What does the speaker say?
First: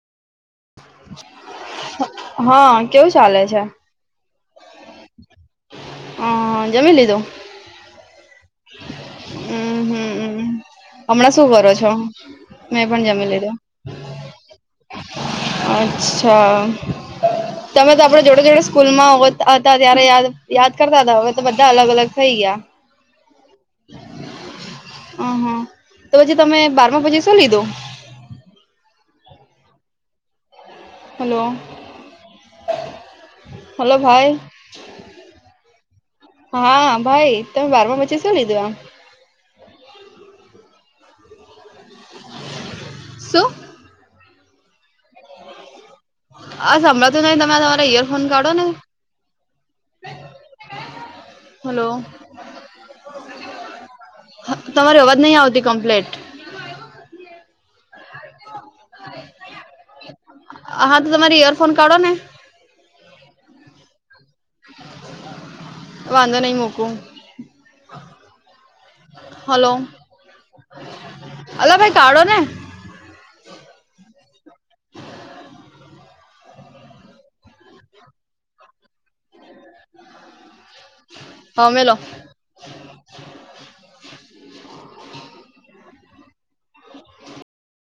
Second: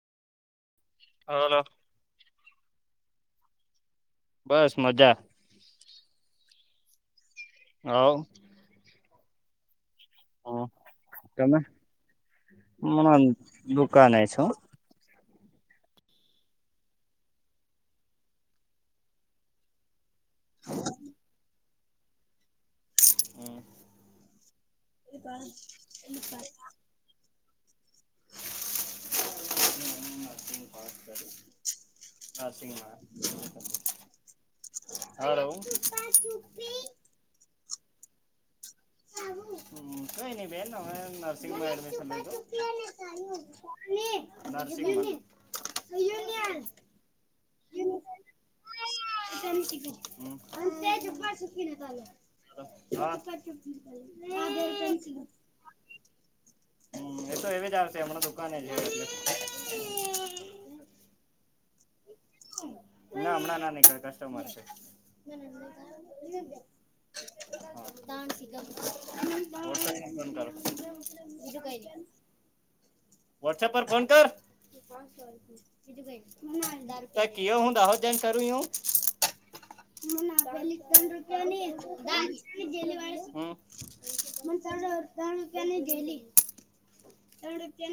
Hello હ કેવું ચાલે છે. બસ મજા અહ, જમી લીધું? હોવ. અહ હમ્મ, હમણાં શું તમે કરો છો? મેં પણ હમણાં જમી લીધું. દુકાને છો અચ્છા. તમે તો આપડે જોડે જોડે સ્કૂલ માં હતા ત્યારે યાદ યાદ કરતા હતા, હવે તો બધા અલગ અલગ થઈ ગયા. હમ્મ. અહ હ તો પછી તમે બારમા પછી શું લીધું? [inaudible] હલો હલો ભાઈ [unintelligible] હાલો. હા, ભાઈ. તમે બારમા પછી શું લીધું, આમ? હમ્મ, કઈ નહી બેન હવે નર્સિંગમાં એડમિશન લીધું. શું નર્સિંગમા આ સંભળાતું નહી, તમે તમારા ઇયરફોન કાડો ને. જબ સુખીને હલો હતાલ તમારી અવાજ નહી આવતી [unintelligible] કમ્પ્લેટ હમ્મ, એ તો એવીજ આવશે હમણા દુકાન એ જયે એટલે હા, તો તમારી ઇયરફોન કાઢો ને ના હમણાં ના નીકળે, કસ્ટમર છે. વાંધો નહીં મૂકું હલો [unintelligible] અલા ભાઈ કાઢો ને વોટ્સએપ પર ફોન કર [unintelligible] દાહોદ જઈને કરું હું [unintelligible] મને જેલી, હા મેલો [unintelligible] મને ત્રણ રૂપિયાની જેલી ત્રણ રૂપિયાની